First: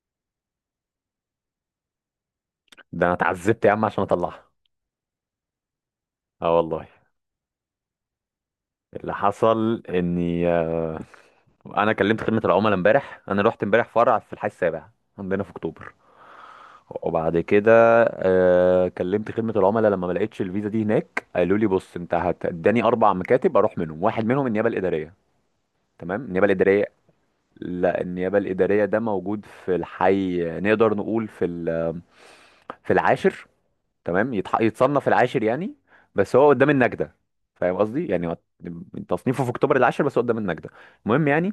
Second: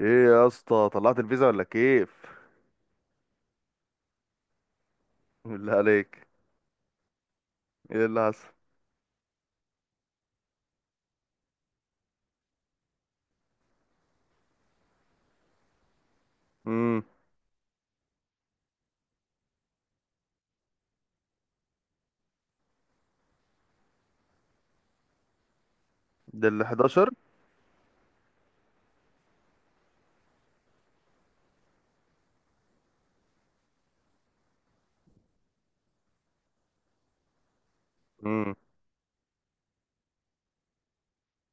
ايه يا اسطى طلعت الفيزا ولا كيف؟ ده انا اتعذبت يا عم عشان اطلعها. بالله عليك. اه والله. ايه اللي حصل؟ اللي حصل اني انا كلمت خدمه العملاء امبارح، انا رحت امبارح فرع في الحي السابع عندنا في اكتوبر. امم. وبعد كده كلمت خدمه العملاء لما ما لقيتش الفيزا دي هناك. قالوا لي: بص انت هتداني اربع مكاتب اروح منهم، واحد منهم النيابه الاداريه. تمام، النيابه ده ال الاداريه. 11. لا، النيابه الاداريه ده موجود في الحي، نقدر نقول في في العاشر. تمام، يتصنف العاشر يعني، بس هو قدام النجدة. فاهم قصدي يعني هو امم. تصنيفه في اكتوبر العاشر بس هو قدام النجدة. المهم يعني،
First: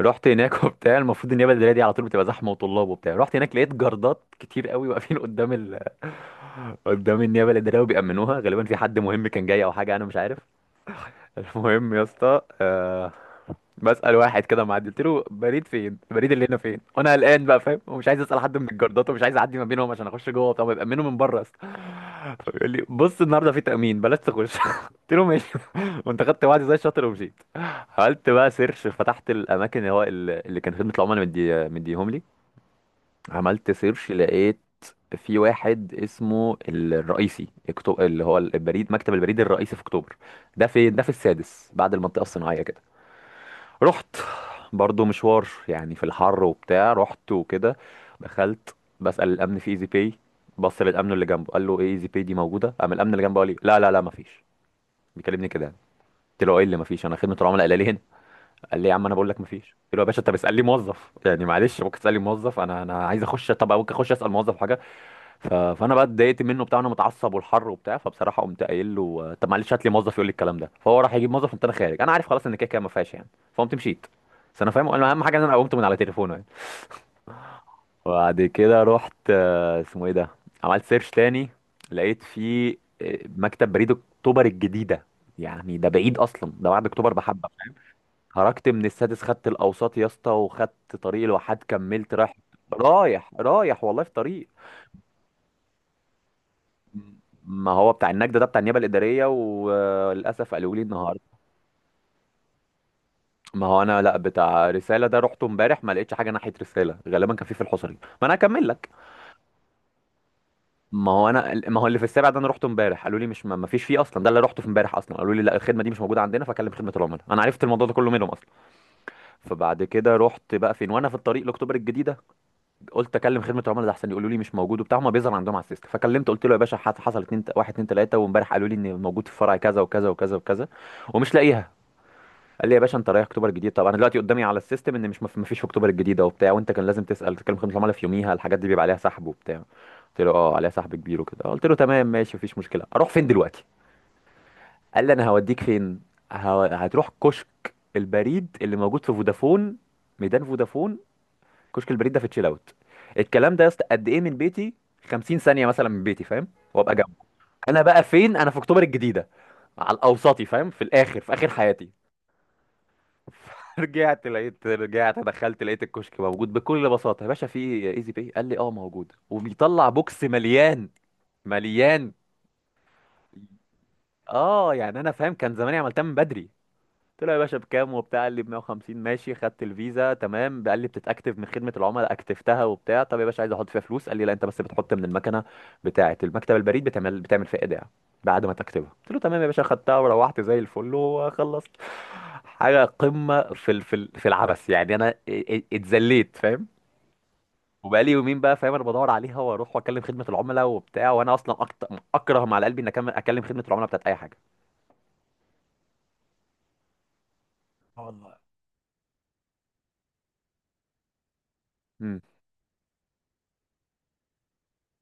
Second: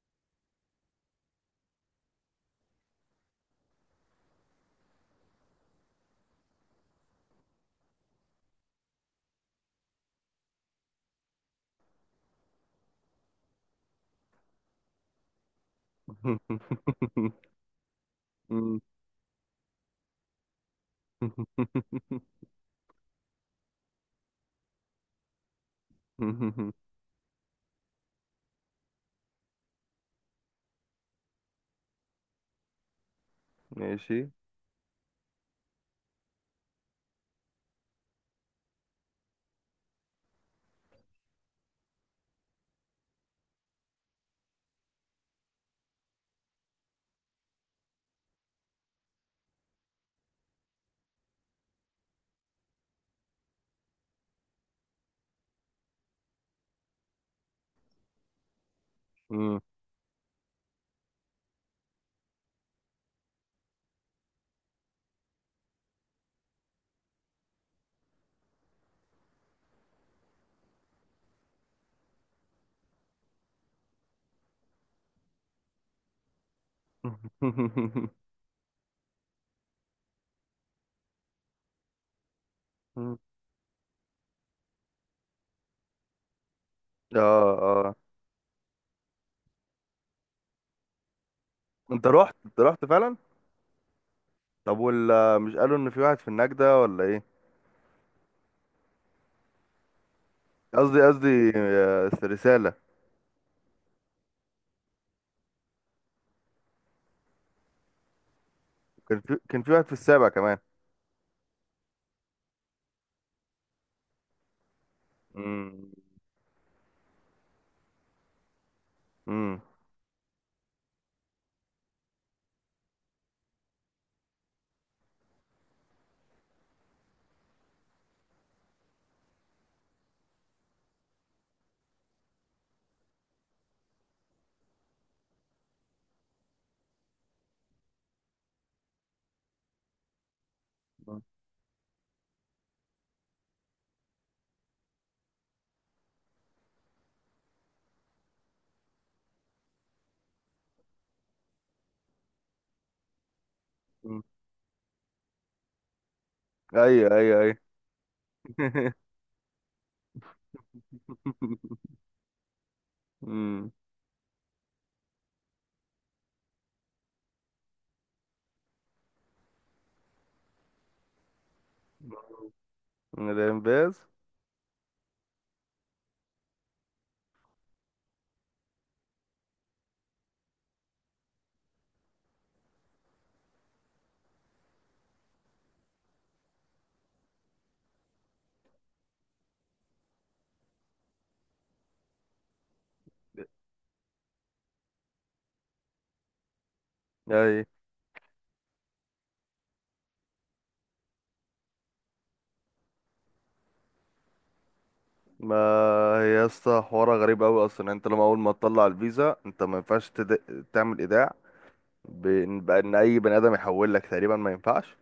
رحت هناك وبتاع. المفروض النيابة الإدارية دي على طول بتبقى زحمة وطلاب وبتاع. رحت هناك لقيت جردات كتير قوي واقفين قدام قدام النيابة الإدارية، وبيأمنوها غالبا، في حد مهم كان جاي أو حاجة أنا مش عارف. المهم يا اسطى، بسأل واحد كده معدي قلت له: بريد فين؟ البريد اللي هنا فين؟ وانا قلقان بقى فاهم، ومش عايز اسال حد من أمم. الجردات ومش عايز اعدي ما بينهم عشان اخش جوه. طب يأمنوا من بره يا اسطى. فبيقول لي: بص النهارده في تأمين بلاش تخش. قلت له ماشي. وانت خدت وعدي زي الشاطر ومشيت. عملت بقى سيرش، فتحت الاماكن اللي هو اللي كان خدمه العملاء مديهم لي. عملت سيرش ماشي. لقيت في واحد اسمه الرئيسي، اللي هو البريد، مكتب البريد الرئيسي في اكتوبر. ده في ده في السادس بعد المنطقة الصناعية كده. رحت برضو مشوار يعني، في الحر وبتاع. رحت وكده، دخلت بسأل الأمن في ايزي باي. بص للأمن اللي جنبه قال له: ايه ايزي باي دي موجودة؟ قام الأمن اللي جنبه قال لي: لا لا لا مفيش. بيكلمني كده يعني. قلت له: ايه اللي مفيش؟ انا خدمة العملاء قال لي هنا. قال لي: يا عم انا بقول لك امم. مفيش. قلت له: يا باشا انت بتسألني موظف؟ يعني معلش ممكن تسألني موظف، انا عايز اخش. طب ممكن اخش اسأل موظف حاجة؟ فانا بقى اتضايقت منه بتاع، انا متعصب والحر وبتاع. فبصراحه قمت قايل له: طب معلش هات لي موظف يقول لي الكلام ده. فهو راح يجيب موظف، قمت انا خارج. انا عارف خلاص ان كده كده ما فيهاش يعني. فقمت مشيت. بس انا فاهم اهم حاجه ان انا قمت من على تليفونه يعني. وبعد كده رحت، اسمه ايه ده، عملت سيرش تاني لقيت فيه مكتب بريد اكتوبر الجديده. يعني ده بعيد اصلا، ده بعد اكتوبر اه بحبه. اه. خرجت من السادس، خدت الاوساط يا اسطى وخدت طريق الواحات، انت كملت رحت رايح، انت رحت فعلا. رايح رايح والله في طريق. طب ولا مش قالوا ان في واحد في النجدة ولا ايه؟ ما هو بتاع النجدة ده بتاع النيابة الإدارية، وللأسف قالوا لي قصدي النهاردة. قصدي رسالة. ما هو أنا لا بتاع رسالة، ده رحته امبارح ما لقيتش حاجة ناحية رسالة، غالبا كان في الحصري. ما أنا هكمل لك. كان في واحد في السابع كمان. ما هو أنا، ما هو اللي في السابع ده أنا رحته امبارح، قالوا لي مش ما فيش فيه أصلا، ده اللي رحته في امبارح أصلا. قالوا لي: لا الخدمة دي امم. مش موجودة عندنا، فكلم خدمة العملاء. أنا عرفت الموضوع ده كله منهم أصلا. امم. فبعد كده رحت بقى فين، وأنا في الطريق لأكتوبر الجديدة قلت أكلم خدمة العملاء ده أحسن، يقولوا لي مش موجود وبتاع، هما بيظهر عندهم على السيستم. فكلمت قلت له: يا باشا حصل اتنين، واحد اتنين تلاتة، وامبارح قالوا لي إن موجود في فرع كذا وكذا وكذا وكذا، ومش لاقيها. قال لي: يا باشا انت رايح اكتوبر الجديد؟ طب انا دلوقتي قدامي على السيستم ان مش مفيش في اكتوبر الجديده وبتاع، وانت كان لازم تسال تكلم خدمه العملاء في يوميها، الحاجات دي بيبقى عليها سحب وبتاع. قلت له: اه عليها سحب كبير وكده. قلت له: تمام ماشي مفيش مشكله، اروح فين دلوقتي؟ قال لي: انا هوديك فين، هتروح كشك البريد اللي موجود في فودافون، ميدان فودافون، كشك البريد ده في تشيل اوت. الكلام ده يا اسطى قد ايه من بيتي؟ 50 ثانيه مثلا من بيتي، فاهم، وابقى جنبه. ايوه ايوه ايوه. انا بقى فين؟ انا في اكتوبر الجديده على الاوسطي، فاهم، في الاخر في اخر حياتي. مم. رجعت لقيت، رجعت دخلت لقيت الكشك موجود بكل بساطه. يا باشا في ايزي باي؟ قال لي اه موجود، وبيطلع بوكس مليان، مليان. من الانباز. اه يعني انا فاهم كان زماني عملتها من بدري. قلت له: يا باشا بكام وبتاع؟ قال لي ب 150. ماشي، خدت الفيزا تمام. قال لي: بتتاكتف من خدمه العملاء. اكتفتها وبتاع. طب يا باشا عايز احط فيها فلوس. قال لي: لا انت بس بتحط من المكنه بتاعه المكتب البريد، بتعمل بتعمل فيها ايداع بعد ما تكتبها. قلت له: تمام يا باشا. خدتها وروحت زي الفل وخلصت. حاجه قمه في في العبث يعني. انا اتذليت فاهم. اي. وبقالي يومين بقى فاهم انا بدور عليها، واروح واكلم خدمه العملاء وبتاع، وانا اصلا اكره ما على قلبي ان اكلم خدمه العملاء بتاعت اي حاجه. ما هي يا اسطى حوارها غريب قوي اصلا، يعني اه انت لما والله. اول ما تطلع الفيزا انت ما ينفعش تعمل ايداع. امم. بأن اي بني ادم يحول لك تقريبا ما ينفعش.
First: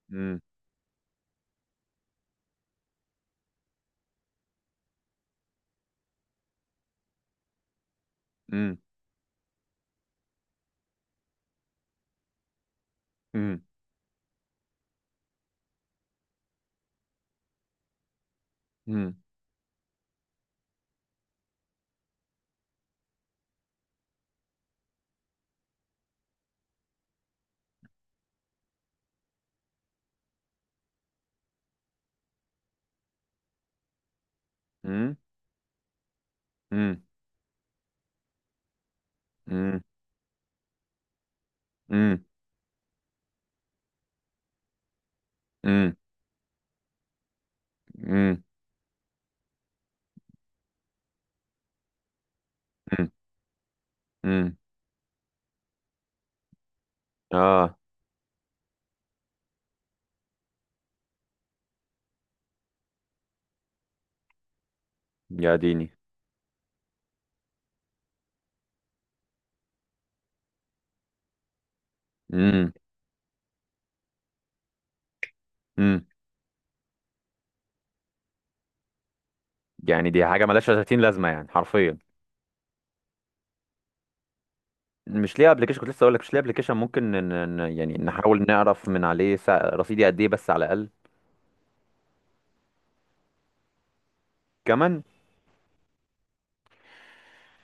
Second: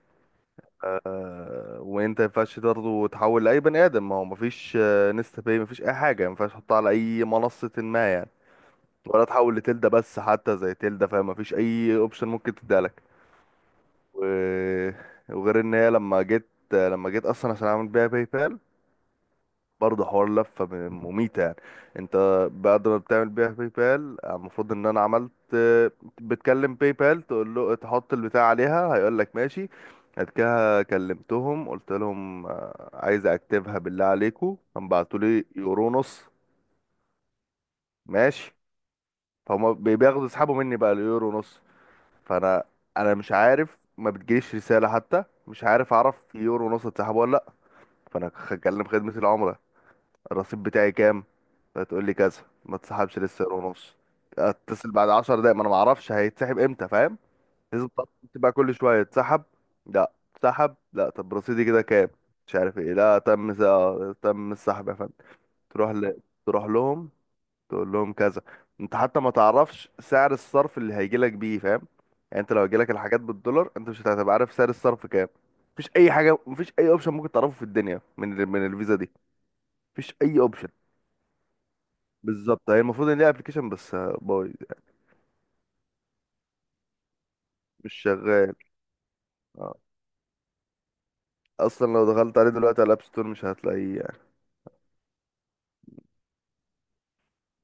وانت ما ينفعش برضه تحول لاي بني ادم، ما هو ما فيش نستا باي، ما فيش اي حاجه، ما ينفعش تحطها على اي منصه ما، يعني امم. ولا تحول لتلدا. بس حتى زي تلدا فاهم، ما فيش اي اوبشن ممكن تديها لك. امم. و... وغير ان هي لما جيت، اصلا عشان اعمل بيها باي بال، امم. برضه حوار لفة مميتة يعني. انت بعد ما بتعمل بيها باي بال المفروض ان انا عملت. بتكلم باي بال تقول له تحط البتاع عليها هيقول لك ماشي. بعد كده كلمتهم قلت لهم عايز اكتبها، بالله عليكم امم. بعتوا لي يورو نص. امم. ماشي. فهم امم. بياخدوا يسحبوا مني بقى اليورو نص. امم. فانا، انا مش عارف، ما بتجيليش رسالة حتى، مش عارف امم. اعرف يورو نص اتسحبوا ولا لا. فانا امم. هكلم خدمة العملاء، الرصيد بتاعي كام؟ فتقول لي كذا، ما تسحبش لسه سعر ونص، امم. اتصل بعد 10 دقايق، ما انا ما اعرفش هيتسحب امتى فاهم. اه. لازم تقعد، تبقى كل شويه تسحب، لا، تسحب لا، طب رصيدي كده كام؟ مش عارف ايه، لا تم تم السحب يا فندم. يا ديني. تروح ل... تروح لهم، تقول لهم كذا. انت حتى ما تعرفش سعر الصرف اللي هيجي لك بيه فاهم، يعني انت لو امم. هيجي لك الحاجات بالدولار انت مش هتبقى عارف سعر الصرف كام. مفيش امم. اي حاجه، مفيش اي اوبشن ممكن تعرفه في الدنيا من الفيزا دي. يعني مفيش دي اي حاجه ملهاش اوبشن 30 لازمه يعني حرفيا. بالظبط. هي المفروض ان ليها ابلكيشن بس بايظ. مش ليه ابلكيشن؟ كنت لسه اقول لك مش ليه ابلكيشن، ممكن يعني مش نحاول شغال. نعرف من عليه آه. رصيدي قد ايه بس على الاقل. اصلا لو دخلت عليه دلوقتي على الاب ستور مش هتلاقيه يعني. كمان.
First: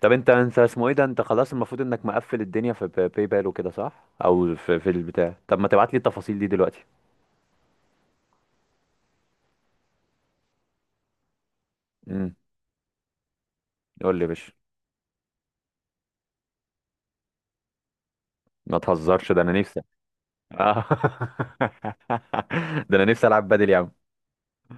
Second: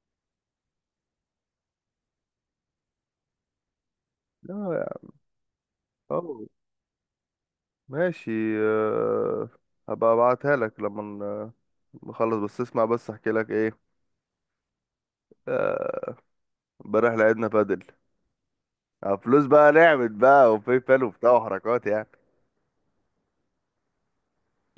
طب انت اسمه ايه ده، انت خلاص المفروض انك مقفل الدنيا في باي باي بال وكده صح، او لا في يعني. البتاع؟ طب ما تبعت لي التفاصيل اه. دي دلوقتي. ماشي. آه، هبقى ابعتها لك لما امم. نخلص. بس اسمع بس احكي لك ايه. قول لي يا باشا. آه، امبارح لعبنا بادل ما على تهزرش ده فلوس انا بقى، نفسي. نعمت بقى وفي آه. بال وبتاع وحركات يعني. ده انا نفسي العب بدل يا عم.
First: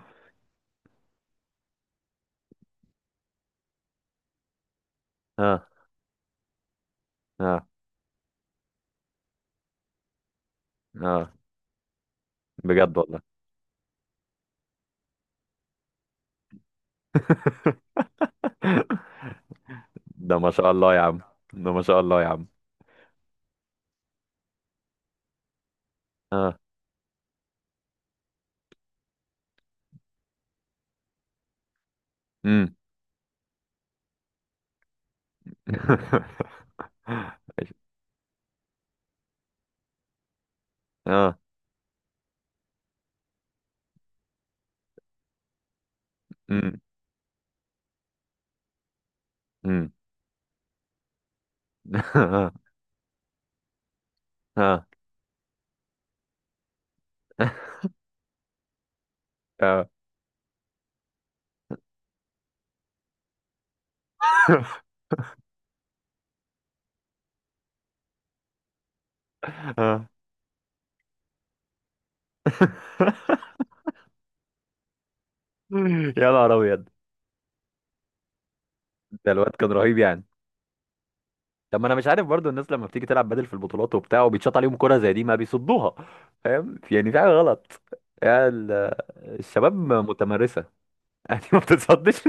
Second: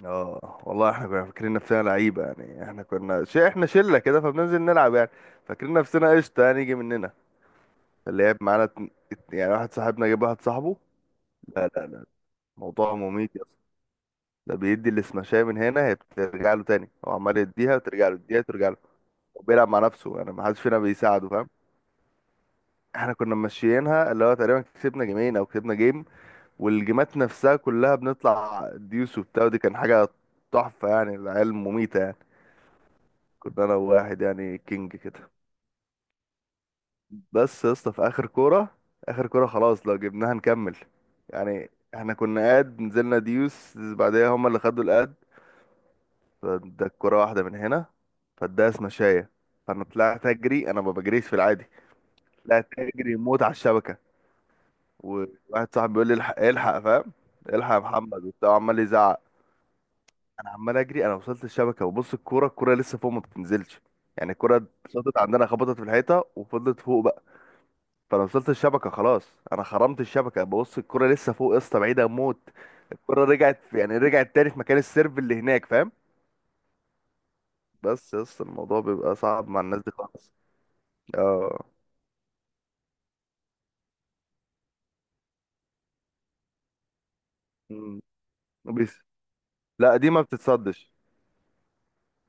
اه والله احنا كنا فاكرين نفسنا لعيبه يعني. احنا شله كده فبننزل نلعب يعني. اه فاكرين نفسنا قشطه يعني يجي مننا. اه اللي لعب معانا يعني واحد صاحبنا جاب واحد صاحبه. اه. لا لا لا. موضوع بجد والله. مميت يا اسطى. ده بيدي السماشية من هنا، هي بترجع له تاني، هو عمال يديها وترجع له، يديها وترجع له، وبيلعب مع نفسه يعني، ده ما ما حدش شاء فينا الله يا عم. بيساعده فاهم. ده ما شاء الله يا عم. احنا كنا ماشيينها اللي هو تقريبا كسبنا جيمين او كسبنا جيم، اه. والجيمات نفسها كلها بنطلع ديوس وبتاع، ودي كان حاجة تحفة يعني، العيال مميتة يعني. امم. كنا انا وواحد يعني كينج كده. بس يا اسطى في اخر كورة، اخر كورة خلاص لو جبناها نكمل، اه. يعني احنا كنا قاد، نزلنا ديوس بعدها هما اللي خدوا القاد، امم. فاداك كرة واحدة من هنا فاداها سمشاية. فانا امم. طلعت اجري، انا ما بجريش في العادي، طلعت اجري موت على الشبكة، اه. اه. وواحد صاحبي بيقول لي الحق الحق فاهم، الحق يا محمد وبتاع، عمال يزعق. اه. انا عمال اجري، انا وصلت الشبكة وبص، الكورة الكورة لسه فوق ما بتنزلش يعني. الكورة اتشاطت عندنا خبطت في الحيطة وفضلت فوق بقى. فانا وصلت الشبكة خلاص، انا خرمت آه. الشبكة ببص الكورة لسه فوق يا اسطى، بعيدة موت. الكرة رجعت يعني رجعت تاني في مكان السيرف اللي هناك فاهم. يا نهار ابيض. بس يس الموضوع بيبقى ده صعب الواد مع كان الناس دي رهيب يعني. خالص. اه. طب ما انا مش عارف برضو الناس لما بتيجي تلعب بدل في البطولات وبتاع وبيتشاط عليهم كرة زي دي ما بيصدوها؟ فاهم يعني في حاجة غلط، مم. يعني بس. الشباب لا دي ما متمرسة. بتتصدش. يعني ما بتتصدش.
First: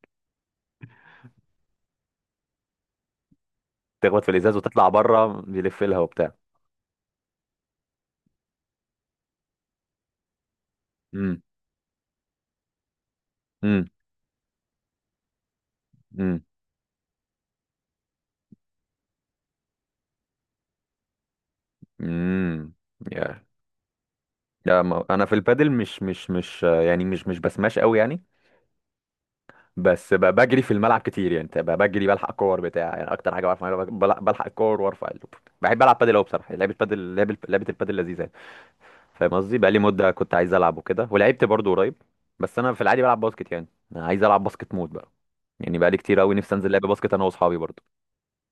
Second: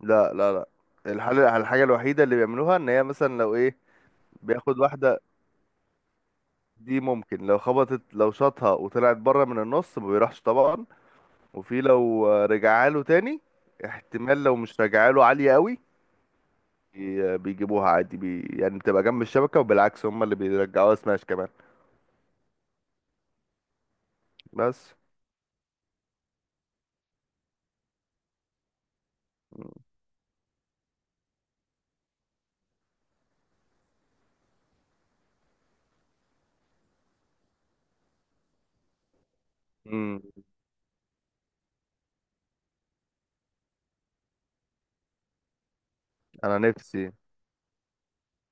لا لا لا. الحل، الحاجة الوحيدة اللي بيعملوها، ان هي مثلا لو ايه تخبط في الازاز بياخد وتطلع واحدة، بره بيلف لها وبتاع. دي ممكن لو خبطت، لو شاطها وطلعت بره من النص ما بيروحش طبعا، امم. وفي لو رجعها له تاني امم. احتمال لو مش رجعها له عالية قوي. امم. بيجيبوها عادي بي يعني، بتبقى جنب الشبكة، وبالعكس هم اللي بيرجعوها سماش كمان. امم. يا، لا، بس. ما انا في البادل مش يعني مش بسماش قوي يعني. بس بجري في الملعب كتير يعني، بتبقى بجري بلحق كور بتاع يعني، اكتر حاجه بعرف اعملها بلحق الكور وارفع بحب العب بادل قوي بصراحه. لعبه بادل لعبه لعبه البادل لذيذه يعني. فاهم قصدي بقالي مده مم. كنت عايز العب وكده، ولعبت برضو قريب. بس انا في العادي بلعب باسكت، يعني أنا عايز العب باسكت مود بقى. يعني بقالي كتير قوي نفسي انا انزل لعب نفسي، باسكت انا واصحابي برضو.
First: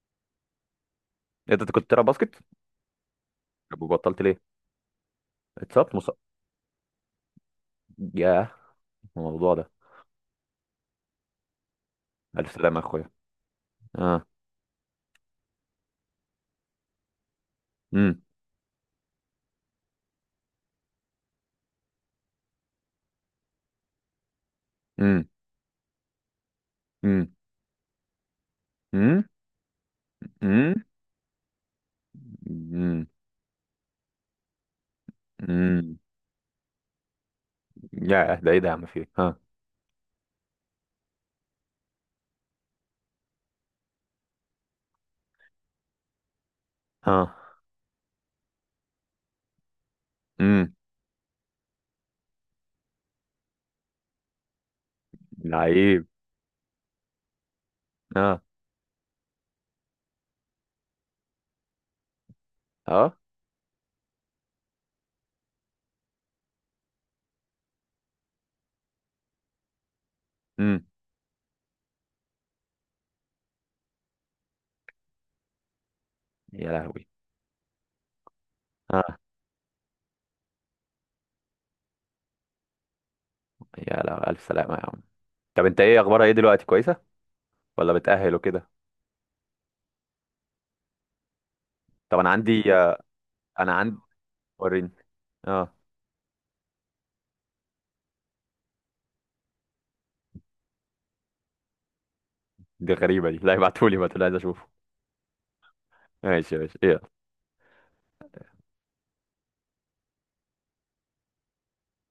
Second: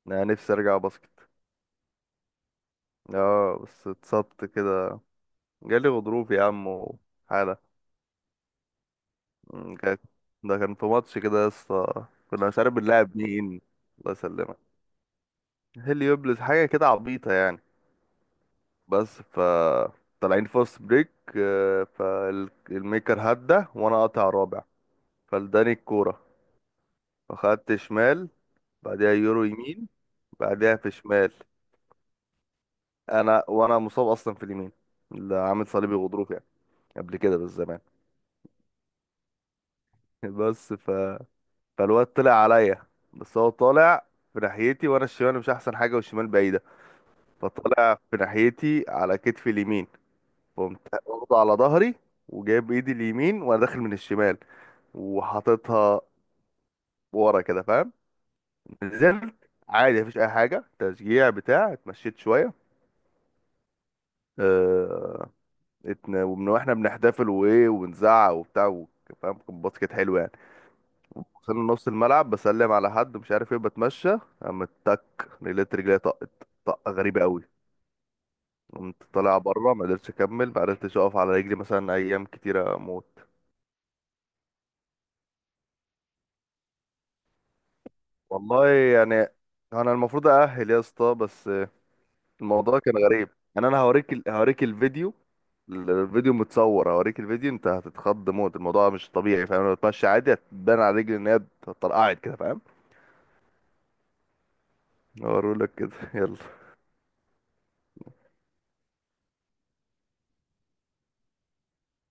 انا نفسي ارجع باسكت. انت كنت بتلعب باسكت؟ اه طب بس وبطلت ليه؟ اتصبت كده، جالي اتصبت غضروف يا عم وحالة. ياه الموضوع ده. مم، كانت- ده كان في ماتش كده يا اسطى، كنا الف مش عارف سلامه يا اخويا. بنلعب مين. الله اه. يسلمك. هيليوبلس حاجة كده عبيطة يعني. امم. بس ف طالعين فاست بريك، فالميكر هدى وانا قاطع رابع، امم. فلداني الكورة، امم. فخدت شمال، بعدها امم. يورو يمين، امم. بعدها في شمال. امم. انا مصاب اصلا في اليمين، اللي عامل صليبي امم. غضروف يعني، قبل كده بالزمان. ياه ده ايه ده يا عم فيه؟ ها. بس، فالواد طلع عليا، بس هو طالع في ناحيتي وانا الشمال مش احسن حاجه، والشمال بعيده، ها. فطالع في ناحيتي على كتفي اليمين. امم. فقمت واخده على ظهري وجايب ايدي اليمين وانا داخل من الشمال وحاططها لعيب. ورا كده فاهم. اه. نزلت عادي مفيش اي حاجه، تشجيع بتاع، اتمشيت شويه. اه. اه. ومن واحنا بنحتفل وايه ونزعق وبتاع، فاهم كان باسكت حلو يعني. امم. وصلنا نص الملعب بسلم على حد مش عارف ايه بتمشى، قامت تك لقيت رجلي طقت، يا طقة لهوي. غريبة قوي. قمت اه. طالع بره ما قدرتش اكمل، ما قدرتش اقف على رجلي مثلا ايام كتيرة اموت. يا لهوي الف سلامه يا عم. طب انت ايه اخبارها ايه دلوقتي كويسه ولا بتأهل والله وكده؟ يعني انا المفروض اأهل يا اسطى بس طب انا عندي الموضوع كان آه، غريب. يعني انا انا عندي هوريك وريني. الفيديو، اه. الفيديو متصور، هوريك الفيديو انت هتتخض موت، الموضوع مش طبيعي فاهم، لو بتمشي عادي هتبان على رجلي ان هي اتطرقعت كده فاهم. دي غريبة دي، لا ابعتولي بقى عايز اشوفه. هوريلك كده ماشي يلا. ماشي ايه.